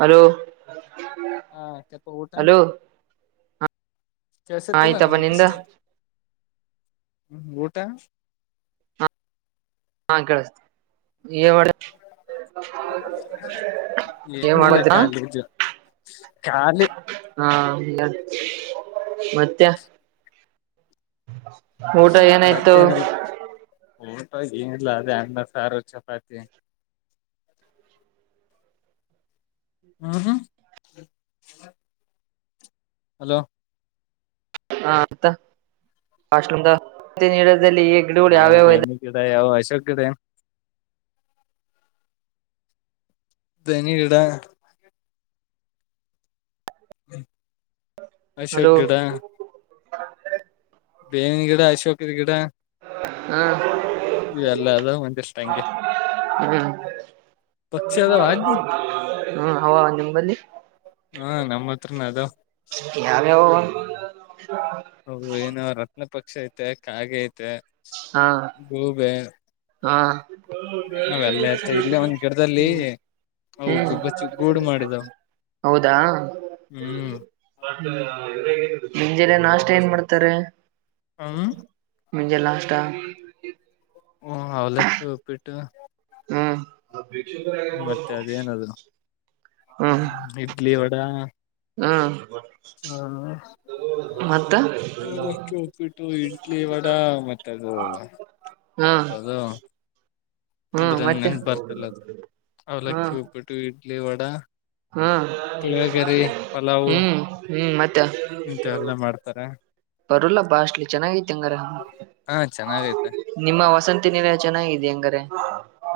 Hello ಹಾ ಕೆಪ್ಪ ಊಟ ಹಲೋ ಕೆಸ ತಲ್ಲ ಆಯ್ತಪ್ಪ ನಾನ ನಿಂದ ಕಷ್ಟತ [inaudible] ಹ್ಮ ಊಟಾ ಹಾ ಕಳಿಸತೀ ಮಾಡ ಏನ್ ಏನಿಲ್ಲ ಮಾಡಿದೀರಾ ಖಾಲಿ ಇದು ಖಾಲಿ ಹಾ ಮತ್ತೆ ಊಟ ಏನಾಯ್ತು ಲ್ಲದೆೆ ಅ ಸಾರು ಚಪಾತಿ ಹ್ಮ ಹ್ಮ ಹಲೋ ಹಾ ಅ ವಾಷೂಮದ ನೀಡ ಯಾವ ಬೇನಿಗಿದೆ ಯಾವ ಅಶೋಕ್ದೆ ಬನಡಾ [unintelligible] ಹ್ಮ ಅಷಾ ಹಲೋ ಗಡ [inaudible] ಬೇವಿನ ಗಿಡ ಅಶೋಕದ ಗಿಡ ಹಾ ಇವೆಲ್ಲ ಅದ ಒಂದಿಷ್ಟ ಹಂಗೆ ಹ್ಮ್ ಪಕ್ಷಿ ಅದ ಹ ಹ್ಮ್ ಅವ ನಿಂಬಲ್ಲಿ ಹಾ ನಮ್ಮ ಹತ್ರನ ಅದ [inaudible] ಯಾವ್ಯಾವ ಹೌದು ಏನ ರತ್ನ ಪಕ್ಷಿ ಐತೆ ಕಾಗೆ ಐತೆ ಹಾ ಗೂಬೆ ಹಾ ಅವೆಲ್ಲ ಇರ್ತ ಇಲ್ಲೇ ಒಂದ್ ಗಿಡದಲ್ಲಿ ಹ್ಮ್ ಅವು ಗುಬ್ಬಚ್ಚಿ ಗೂಡು ಮಾಡಿದವು ಹೌದಾ. ಹ್ಮ್ ನಿಂಜೆಲ್ಲ ನಾಷ್ಟ ಏನ್ ಮಾಡ್ತಾರೆ [inaudible] ಹ್ಮ [unintelligible] ಮುೆ ಲಾಸ್ಟ್ [inaudible] ತ್ತ [inaudible] ಹಓ ಅವಲಕ್ಕೆಪ್ಪಿಟ್ಟ ಹಾ ಮತ್ತೆ ಅದೇನದು [inaudible] ಇಡ್ಲಿ ವಡಾ ಹಾ [inaudible] ಹಾ ಮತ್ತ ಅವಲಕ್ಕಿ ಉಪ್ಪಿಟ್ಟು ಇಡ್ಲಿ ವಡಾ ಮತ್ತೆ ಅದು ಹಾ ಏನಪ್ಪ ಅದು ಹ್ಮ್ ಅಂದ್ರೆ ಮತ್ತೆ ನೆನ್ಪ ಬರ್ತಲ್ಲ ಅದ ಅವ್ಲಕ್ಕಿ ಉಪ್ಪಿಟ್ಟು ಇಡ್ಲಿ. ಇಡ್ಲಿ ವಡಾ. ಹ್ಮ ಪುಳಿಯೋಗರಿ ಹ್ಮ್ ಹ್ಮ ಮತ್ತ ಇಂತ ಎಲ್ಲ ಮಾಡ್ತಾರೆ. ಬರಲ್ಲ ಬಾಷ್ಟಲಿ ಚೆನ್ನಾಗೈತಿ ಅಂಗಾರ ಹಾ ಚೆನ್ನಾಗೈತೆ ನಿಮ್ಮ ವಸಂತಿ ನಿಲಯ ಚನ್ನಾಗಿದೆ ಹಂಗಾರೆ.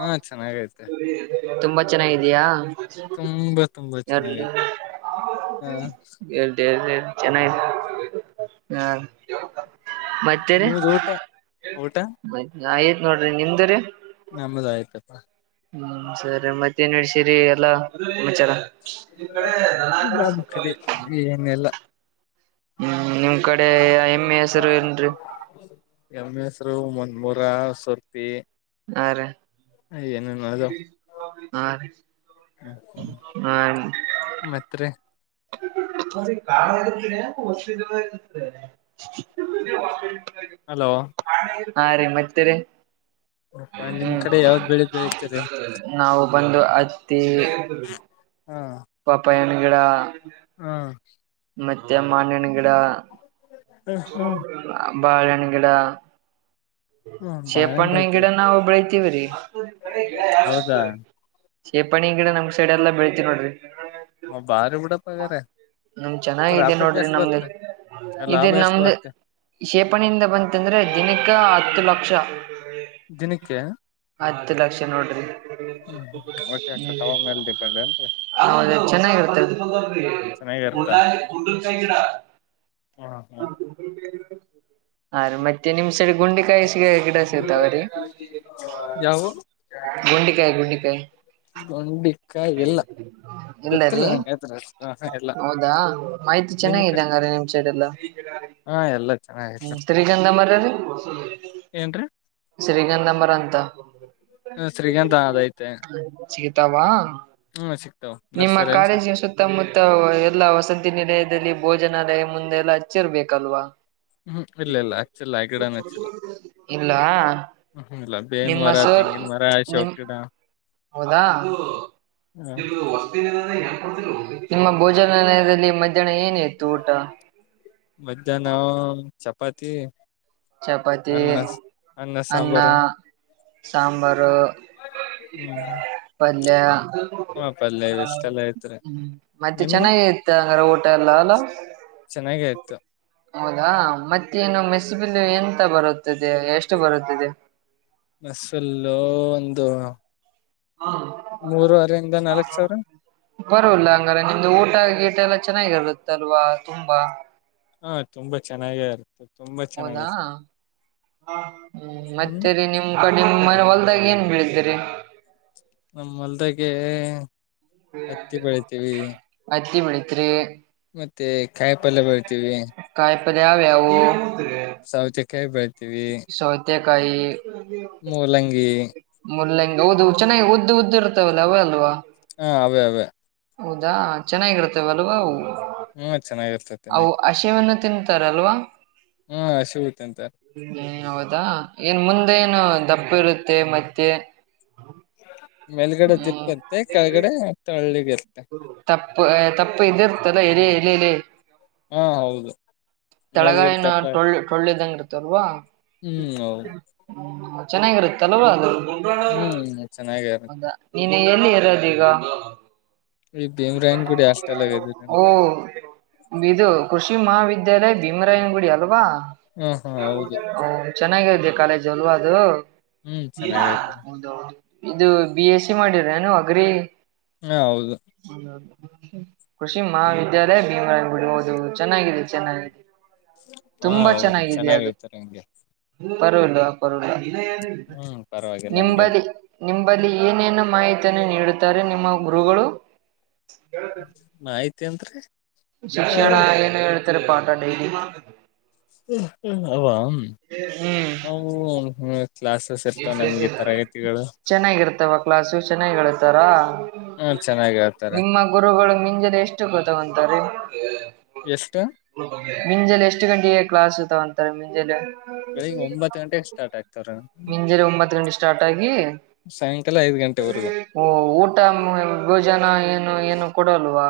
ಹಾ ಚೆನ್ನಾಗೈತೆ. ತುಂಬಾ ಚೆನ್ನಾಗಿದೇಯಾ. ತುಂಬಾ ತುಂಬಾ ಚೆನ್ನಾಗೈತೆ ಹಾ [unintelligible] ಚೆನ್ನಗ್ಗ ಹಾ ಮತ್ತೇರಿ ನಿಮ್ದ ಊಟ ಊಟ ಆಯತ್ ನೋಡ್ರಿ ನಿಮ್ದರಿ. ನಮ್ದ ಆಯ್ತಪ್ಪಾ ಹ್ಮ್ ಸರಿ ಮತ್ತೇನ್ ವಿಶೇರಿ. ಲ್ಲ ವಿಚಾರ. ನಮ್ ಕಡೆ ಏನೆಲ್ಲ ಹ್ಮ್ ನಿಮ್ ಕಡೆ ಎಮ್ ಎ ಎಸ್ [unintelligible] ಮೂನ್ಮೂರ ಸರ್ತಿ ಆ ರಿ [unintelligible] ಹಾ ರೀ ಮತ್ ರಿ ಹಲೋ [unintelligible] ಆ ರೀ ಮತ್ತೆ ರಿ. ನಿಮ್ ಹ್ಮ್ ಕಡೆ ಯಾವ ಬೆಳಿ ಬೆಳಿತೀರಿ ನಾವು ಬಂದು ಅತ್ತಿ ಹಾ ಪಪ್ಪಾಯನ ಗಿಡ ಹಾ ಮತ್ತೆ ಮಾನಿನ್ ಹ್ಮ ಹ್ಮ್ [unintelligible] ಬಾಳೆನ್ನ ಗಿಡಾ ಹ್ಮ್ ಬಾಳೆಹಣ್ಣು ಶಿಪ್ಪಣ್ಣಿನ ಗಿಡ ಬೆಳಿತೀರಿ ನಾವ ಬೆಳತೀವ್ರೀ ಹೌದಾ ಶೇಪಣ್ಣ ಹ ಗಿಡ ನಮ್ಮ ಸೈ ಸೈ ಎಲ್ಲ ಬೆಳಳ್ತಿ ನೋಡಿ ಹ ಬಾರ ಬೀಡ ಪಗರೆ ನಮ ಚೆನ್ನಾಗಾಗಿದೆ ನೋಡ್ರಿ ನಮ್ದ ಇದ ಲಾಭ ಎಷ್ಟ್ ನಮ್ದ ಬರುತ್ತೆ ಕಷೇಪಣಿಯಿಂದ ಬಂತಂದ್ರೆ ದಿನಕ್ಕೆ ಹತ್ತು ಲಕ್ಷ ದಿನಕ್ಕೆ ಹತ್ತು ಲಕ್ಷ ನೋಡಿರಿ ಹ್ಮ ಓಕೆ ಕಟಾವ ಮೇಲೆ ಡಿಪೆಂಡ್ ಏನ್ರಿ ಹೌದ ಚೆನ್ನಾಗಿರ್ತದು ಉ ಚೆನ್ನಾಗಿರ್ತ ಕಡ [unintelligible] ಹ್ಮ ಹಾ ಹ್ಮ್ ಗೂಗಲ್ ಪೇ ಹ್ ಹ ರೀ ಮತ್ತೆ ನಿಮ್ ಸಡಿ ಗುಂಡೆಕಾಯಿಗೆ ಗಿಡ ಸಿಗತಾವ ರೀ ಯಾವ ಗುಂಡಿಕಾಯ ಗುಂಡಿಕಾಯ ಒಂಡಿ ಇಲ್ಲರೀ ಅದ್ರ ಹೆಸರು ಎಲ್ಲ ಹೌದಾ ಮಾಹಿತಿ ನಿಮ್ ಕ ಚೆನ್ನಾಗಿದೆ ಅಂಗೀ ನಿಮ ಸೈಡೆಲ್ಲ ಹಾ ಎಲ್ಲ ಚೆನ್ನಾಗೈತೆ ಶರಿಗಂಧಾ ಮರರೀ ಏನ್ರೀ ಶರಿಗಂಧಾ ಮರರೀ ಅಂತ ಶ್ರೀಗಂಧ ಅದೈತೆ ಚಗತಾವ ಹ್ಮ್ ಸಿಗ್ತಾವ ನಿಮ್ಮ ನರ್ಸರಿಯಲ್ಲಿ ಸಿಗ್ ಕಾಲೇಜಿನ ಸುತ್ತಮುತ್ತ ಎಲ್ಲಾ ವಸಂತ ನಿಲಯದಲ್ಲಿ ಭೋಜನಾಲಯ ಮುಂದೆಲ್ಲ ಹಚ್ಚಿರ್ಬೇಕಲ್ವಾ ಹ್ಮ್ ಇಲ್ಲ ಇಲ್ಲ ಅಕ್ಚ್ಚಲ್ಲ ಆಗಿಡನ್ಚ್ಚಿಲ್ಲ ಇಲ್ಲ ಹ್ಮ್ಮ ಇಲ್ಲ ಬೇವನ್ ನಿಮ್ಮ ಮರ ಸರ್ ತೆಂಗಿನ ಮರ ನಿಮ್ ಅಶೋಕ್ ಗಿಡ ಹ ಇ ವಸ್ತ ನಿಮ್ಮ ಭೋಜನಾಲಯದಲ್ಲಿ ಮಧ್ಯ ಇದ್ದಣ ಏನತ್ತುು ಊಟ ಮಧ್ಯಾಹ್ನ ಚಪಾತಿ ಚಪಾತಿ ಅನ್ನ ಅನ್ನ ಸಾಂಬಾರು ಹ್ಮ್ ಅಲ್ಲಯ ಹ ಪಲ್ಯ ಹ್ಮ ಇಷ್ಟೆಲ್ಲ ಐತ್ರಿ ಮತ್ತೆ ನಿಮ್ಗೆ ಚೆನ್ನಾಗಿತ್ತು ಅಂಗ್ರ ಊಟ ಎಲ್ಲ ಅಲ್ಲ ಚೆನ್ನಾಗೆ ಆಯ್ತು ಹೌದಾ ಮತ್ತೇನು ಮೆ ಬಲ್ ಎಂತ ಬರುತ್ತದೆ ಎಷ್ಟು ಬರುತ್ತದೆ ಮಸಲ್ಲ ಒಂದು ಹ್ಮ ಮೂರುವರೆಯಿಂದ ನಾಲ್ಕ್ ಸಾವಿರ ಬರಲ್ಲ ಹಂಗಾರೆ ನಿಮ್ದು ಊಟ ಗೀಟ ಎಲ್ಲ ಚೆನ್ನಾಗಿರುಲತ್ತಲ್ವಾ ತುಂಬಾ ಹಾ ತುಂಬಾ ಚೆನ್ನಾಗೇ ಇರ್ತದೆ ಹೌದಾ ಹ್ಮ ಹ್ಮ್ ಮತ್ತೆರಿ ನಿಮ್ ಕಡಿ ಹೊಲ್ದಾಗ ಏನ್ ಬೆಳತೀರಿ ನಮ್ಮ ಅಲ್ದಾಗ ಹತ್ತಿ ಬೆಳಿತೀವಿ ಮಳತ್ರಿ ಮತ್ತೆ ಕಾಯಿ ಪಲ್ಯ ಬರ್ತೀವಿ ಪದಾವ್ಯಾವು ಸಾವಚ ಕ ಬ ಸೊತ್ಯ ಕಾಯ ಮೂಲಂಗಿ ಮುಲ್ಲಂಗಗೆ ಓದು ಚೆನ್ನಾಗಿ ಉದ್ದ ಉದ್ದ ಇರ್ತವಲ್ಲ ಅವವ ಅಲ್ವ ಹಾ ಅವೇ ಅವೇ ಹೌದಾ ಚೆನ್ನಾಗಿರುತ್ತವ ಅಲ್ವಾ ಹ್ಮ್ ಚೆನ್ನಾಗಿರ್ತೈತಿ ತಿ ನಾಕ ತಿಂತಾರಲ್ವಾ ಹ್ಮ್ ಶ ತ ಅಂತ ಹ ಹೌದಾ ಏನ್ ಮುಂದೆ ಏನು ದಪ್ಪ ಇರುತ್ತೆ ಮತ್ತೆ ಮೇಲ್ಗಡೆ ದಿಪ್ಪ ಹ್ಮ್ ಇತ್ತ ಕೆಳಗಡೆ ಮತ್ತ ಹಳ್ಳಿ ಇತ್ತ ತಪ್ಪು ತಪ್ಪು ಇದಿ ಇರ್ತಲ್ಲ ಇ ಇಲ್ಲೇ ಇಲ್ಲ ಹಾ ಹೌದು ಮೇಲ್ಗಡೆ ತಳಗಾಯಿನ ತಪ್ಲ ಟೊಳ್ಳೆ ಟೊಳ್ಳೆದಂಗ ಇರ್ತ್ತ ತ್ತಲ್ವಾ ಹ್ಮ್ ಹೌದು ಹ್ಮ ಚೆನ್ನಾಗಿರುತ್ತ ತಲವ ಅಂದರು ಹ್ಮ್ ಚೆನ್ನಾಗ ಇರುತ್ತೆ ಹೌದಾ ನೀ ಏಲ್ಲಿ ಇರೋದ ಈಗ ಈ ಭೀಮ್ರಾಯನ್ ಗುಡಿ ಹಾಸ್ಟೆಲ್ ಆಗಿದ್ದೀರ ಓ ವಿದು ಕೃಷಿ ಮಹಾವಿದ್ಯಾಲಯ ಭೀಮರಾಯನಗುಡಿ ಅಲ್ವಾ ಹಾ ಹಾ ಹೌದು [unintelligible] ಹ ಚೆನ್ನಾಗ ಕಾಲೇಜ್ ಒಲ್ವದು ಹ್ಮ್ ಇಲ್ಲ ಚೆನ್ನಾಗೈತೆ ಒಂದು ಇದು ಬಿ ಎಸ್ ಸಿ ಮಾಡಿದ್ರಾನ ಅಗ್ರಿ ಹಾ ಹೌದು ಕೃಷಿ ಮಹಾವಿದ್ಯಾಲಯ ಭೀಮರಂಗ ಗುಡಿ ಹಓದು ಚೆನ್ನಾಗಿದೆ ಚೆನ್ನಾಗಿದೆ ಹಾ ತುಂಬಾ ಹೌದು ಚೆನ್ನಾಗೈತಾರೆ ನಿಂಗೆ ಪರವಲ್ಲ ಆ ಪರವ [unintelligible] ಪರವಾಗಿಲ್ಲ ಹಂಗೇನ್ ನಮ್ಮದಲಿ ನಿಮ್ ಬಲ್ಲಿ ಏನೇನು ಮಾಹಿತಿಯನ್ನು ನೀಡುತ್ತಾರೆ ನಿಮ್ಮ ಗುರುಗಳು ಮಾಯ್ತಿ ಅನ್ರಿ ಶಿಕ್ಷಣ ಆಯ ತರ ಪಾಟಡೇಲಿ ಅವು ಅವು [unintelligible] ಇರ್ತಾವ ನಮ್ಗೆ [unintelligible] ತರಗತಿಗಳು ಚೆನ್ನಾಗಿರ್ತವ ಕ್ಲಾಸು ಚೆನ್ನಾಗಿ ಹೇಳೆ ತರಾ ಹ್ಮ ಚೆನ್ನಾಗ ಹೇಳ್ತಾರೆ ಮುಂಜಾನೆ ಎಷ್ಟು ಗೊತ್ತಗೊಂತಾರೆೀ ಎಷ್ಟು ಮಿಂಜಲ್ ಎಷ್ಟು ಗಂಟೆಗೆ ಕ್ಲಾಸ್ ತಾವನ್ [unintelligible] ಮುಂಜಾಲೀ ಬೆಳಿಗ್ಗೆ ಒಂಬತ್ತು ಗಂಟೆಗೆ ಸಾರ್ ಆಗ್ತವ್ರ ಮಂಜರೆ ಒಂಬತ್ ಗಂಟೆ ಸ್ಟಾರ್ಟ್ ಆಗಿ ಸಾಯಂಕಾಲ ಐದ್ ಗಂಟೆವರೆಗೂ ಊಟ ಭೋಜನ ಏನು ಏನು ಕೊಡವಾ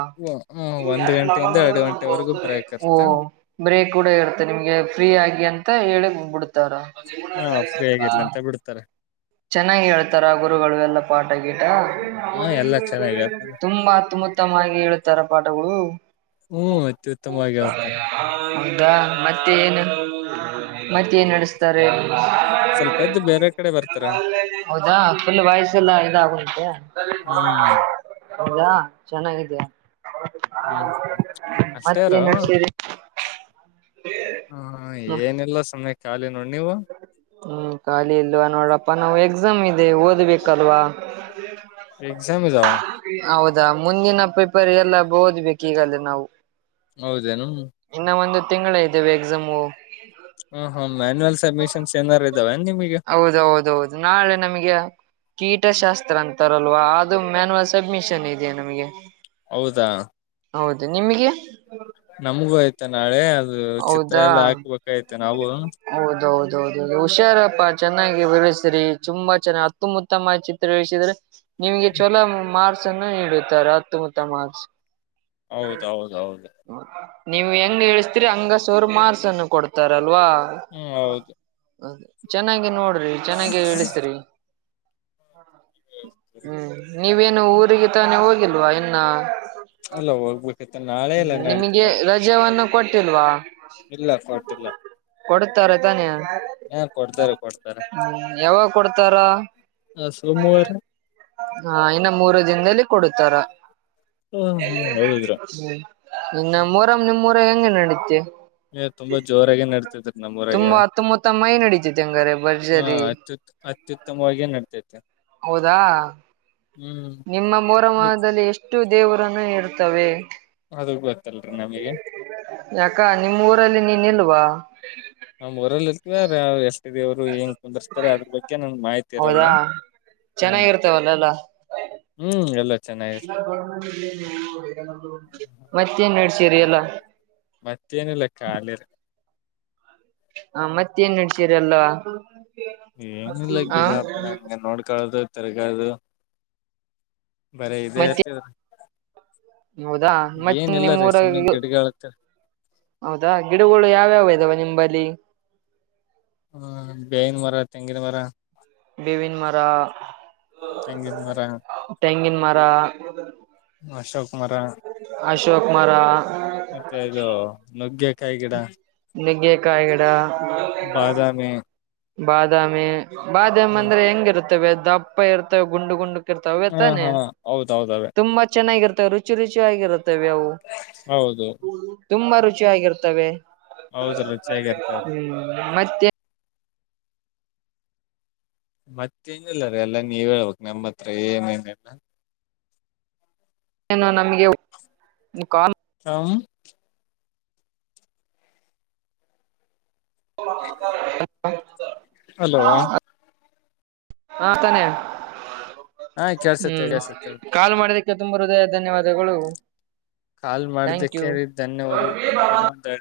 ಒಂದ್ ಗಂಟೆಯಿಂದ ಎರಡು ಗಂಟೆವರೆಗೂ ಬ್ರೇಕ್ ಇರ್ತ [unintelligible] ಬ್ರ ಕೂಡ ಇ ನಿಮಗೆ ಫ್ರೀ ಆ ಅ ಹೇಳಬು ಉತ್ತರ ಹೇಗಿಲ್ಲ ಅಂತ ಬಿಡ್ತಾರೆ ಚೆನ್ನಾಗಿ ಹೇಳ್ತಾರ ಗುರುಗಳು ಎಲ್ಲಾ ಪಾಠ ಗೀಟ ಹ ಎಲ್ಲಾ ಚೆನ್ನಾಗಿ ಹೇಳ್ತಾರೆ ತುಂಬಾ ಉತ್ತಮುತ್ತಮವಾಗಿ ಹೇಳುತ್ತಾರ ಪಾಠಗಳು ಹ್ಮ್ ಅತ್ಯ ಉುತ್ತಮವಾಗಿ ಹೇಳ್ತಾರೆ ಹೌದಾ ಮತ್ತೆ ನ್ ಮತ್ತ ನ್ ನಡೆಸ್ತಾರೆ ಸ್ವಲ್ಪ ಎದ್ದು ಬೇರೆ ಕಡೆ ಬರ್ತಾರ ಹೌದಾ ಫುಲ್ ವಯಸ್ಸ ಎಲ್ಲ ಇದಾಗಂತೆ ಹ್ಮ್ ಹೌದಾ ಚೆನ್ನಾಗಿದಯ [unintelligible] ಹ್ಮ್ ಅಷ್ಟೇಾರು ಮತ್ತೇನ್ ನಡ್ಸೀರಿ ಹ ಏನೆಲ್ಲ ಸಮಯ ಕಲೆ ಹ್ಮ್ ಖಾಲಿ ಇಲ್ವಾ ನೋಡಪ್ಪ ನಾವು ಎಕ್ಸಾಮ್ ಇದೆ ಓದ್ಬೇಕಲ್ವಾ ಎಕ್ಸಾಮ್ ಇದಾವ ಅವತ್ತು ಅದಾ ಮುಂದಿನ ಪ್ರಿಪೇರ್ ಎಲ್ಲ ಓದ್ಬೇಕು ಈಗಲೇ ನಾವು ಹೌದೇನು ಇದೆ ತಿಂಗಳ ಇದುವೆ ಎಕ್ಸಾಮು ಹ ಹಾ ಮ್ಯಾನಯಲ್ ಸಡ್ಮಿಷನ್ಸ್ ಏನಾರ ಹೌದೌದೌದು ನಾಳೆ ನಮಗೆ ಕೀಟಶಾಸ್ತ್ರ ಅಂತಾರಲ್ವಾ ಅದು ಮ್ಯಾಾನುವಲ್ ಸಬ್ಮಿಷನ್ ಇದೆಯಾ ನಮಗೆ ಹೌದಾ ಹೌದು ನಿಮಗೆ ನಮಗೂ ಆಯ್ತಾ ನಾಳೆ ಅ ಹೌದಾ ಹೌದೌದ ಹೌದು ಹುಷಾರಪ್ಪಾ ಚೆನ್ನಾಗಿ ಬೆ [inaudible] ಸರಿ ತುಂಬಾ ಚೆನ್ನ ಅತ್ತಮ ಉುತ್ತಮ ಚಿತ್ರ ಇಿಸಿದ್ರೆ ನಿಮ್ಗೆ ಚಛಲೋ ಮಾರ್ ನೀಡುತ್ತಾರೆ ಹತ್ತುಮುತ್ತ ಮಾ ಹೌದೌದೌದು ನೀವು ಹೆಂಗಗೆ [inaudible] ಅಂಗಸವರು ಮಾರ್ಸ್ ಅನ್ನು ಕೊಡ್ತಾರ [inaudible] ಅಲ್ವಾ ಹ್ಮ್ ಹೌದು ಚೆನ್ನಾಗಿ ನೋಡ್ರಿ ಚೆನ್ನಾಗಿ ಇಿಸ್ರಿ ಹ್ಮ ನೀವೇನು ಊರಿಗೆ ತಾನೇ ಹೋಗಿಲ್ವಾ ಇನ್ನ ಅಲ್ಲೋಗ್ಬ ಹ್ಮ ನಿಮಗೆ ರಜಾವವನ್ನು ಕೊಟ್ಟಿಲ್ವಾ ಇಲ್ಲ ಕೊಟ್ಟಿಲ್ಲ ಕೊಡ್ತಾರ ತಾನೇ [inaudible] ಹಾ ಕೊಡ್ತಾರೆ ಕೊಡ್ತಾರೆ ಹ್ಮ್ ಯಾವಾಗ ಕೊಡ್ತಾರ ಹ ಸೋಮವಾರ ಹ ಇನ್ನು ಮೂರು ದಿನದಲ್ಲಿ [inaudible] ಕೊಡ್ತಾರ ಹ ಹ ಹೌದ್ರು ಹ್ಮ ಇನ್ನಮ್ಮರ್ ನಿಮ ಮುರ ಎಂಗಡಕ್ಕೆ [inaudible] ತುಂಬಾ ಜೋರಾಗೆ ನಡತಿದ್ರ ನಮ್ಮೂರಗೆ ತುಂಬಾ ಅತ್ತುಮುತ್ತ ಮೈ ನಡೀತಿದೆ ಹಂಗಾರೆ ನಡ್ತೈತೆ ಹೌದಾ ಹ್ಮ್ ನಿಮ್ಮ ಮೋರಮದಲ್ಲಿ ಎಷ್ಟು ದೇವರನ್ನು ಇರ್ತವೆ ಅದು ಬೆ [inaudible] ಯಾಕ ನಿಮ್ಮ್ ಊರಲ್ಲಿ ನೀ [unintelligible] ಇಲ್ಲವಾ [unintelligible] ನ್ ರಲ್ಲಿ [unintelligible] ಾರ್ ಎಷ್ಟ ದೇವ್ರು ಹೆಂಗ [inaudible] ಹೌದಾ ಹ್ಮ್ ಚೆನ್ನಾಗಿರ್ತವಲ್ಲಲ್ಲ ಹ್ಮ್ ಎಲ್ಲ ಚೆನ್ನಾಗಿರ್ತದೆ ಮತ್ತನ್ ಸರಿಯಲ್ಲಾ ಮತ್ತೇನಿಲ್ಲ ಖಾಲಿರ ಹ ಮತ್ತೇಏನ್ ನಡ್ಸೀರ ಅಲ್ವಾ ಏನಿಲ್ಲ ಗಿಡಬಡ ಹಂಗ ನೋಡ್ಕೊಳೋದು ತಿರಗದು ಬರೇ ಇದೆ ಮತ್ತೆ ಹೌದಾ ಮತ್ತೆ ಏನಿಲ್ಲ ರೀ ನಿಮ್ಮೂಊರ ಸುಮ್ಮನೆ ಗಿಡಗಳತ್ತ ಹೌದಾ ಗಿಡಗಳು ಯಾವ್ಯಾವ ಇದಾವ ನಿಂಬಲ್ಲಿ ಹ್ಮ ಬೇವಿನ್ ಮರ ತೆಂಗಿನ ಮರ ಬೇವಿನ್ ಮರ ತೆಂಗಿನ ಮರ ತೆಂಗಿನ ಮರ [unintelligible] ಅಶೋಕುಮಾರ ಅಶೋಕ್ ಮರ ಮತ್ತೆ ಇದು ನುಗ್ಗೆಕಾಯಿ ಗಿಡ ಗಾಯಗಡ ಬಾದಾಮೀ ಬಾದಾಮಿ ಬಾದಾಮಮ್ಮ ಅಂದ್ರೆ ಹೆಂಗಿರುತ್ತೆ ಇವೆ ದಪ್ಪ ಇರ್ತವೆ ಗುಂಡು ಗುಂಡ ರ್ತ ಹಾ ತಾನೆ ಹಾ ಹೌದೌದವೇ ತುಂಬಾ ಚೆನ್ನಾಗಿರ್ತವೆ ರುಚಿ ರುಚಿ ಆಗಿರುತ್ತವೆ ಅವು ಹೌದು ತುಂಬಾ ರುಚಿ ಚಿ ಆಗಿರ್ತವೆ ಹೌದು ರುಚಿಯಾಗಿರ್ತಾವ ಹ್ಮ್ [unintelligible] ಮತ್ತೆ ಮತ್ತೇನಿಲ್ಲಾರೀ ಎಲ್ಲಾ ನೀವ್ ಹೇಳ್ಬೇಕಕ್ ನಮ್ಮ ಹತ್ರ ಏನೇನೆಲ್ಲ ನಮಗೆ ಕ ಹ ಮಾಡಕರ [unintelligible] ಹ ಹಲೋ ಹಾ ತಾನ ಹಾ ಕೆಳ್ಸತ್ತೆ ಹ್ಮ್ ಕೆಳ್ಸತ್ತೆ ಕಾಲು ಮಾಡದಕ್ಕೆ ತುಂಬಾ ಹೃದಯ ಧನ್ಯವಾದಗಳು ಕಾಲ್ ಥ್ಯಾಂಕ್ ಯು. ಮಾಡದಕ್ಕೆ ಧನ್ಯವಾದ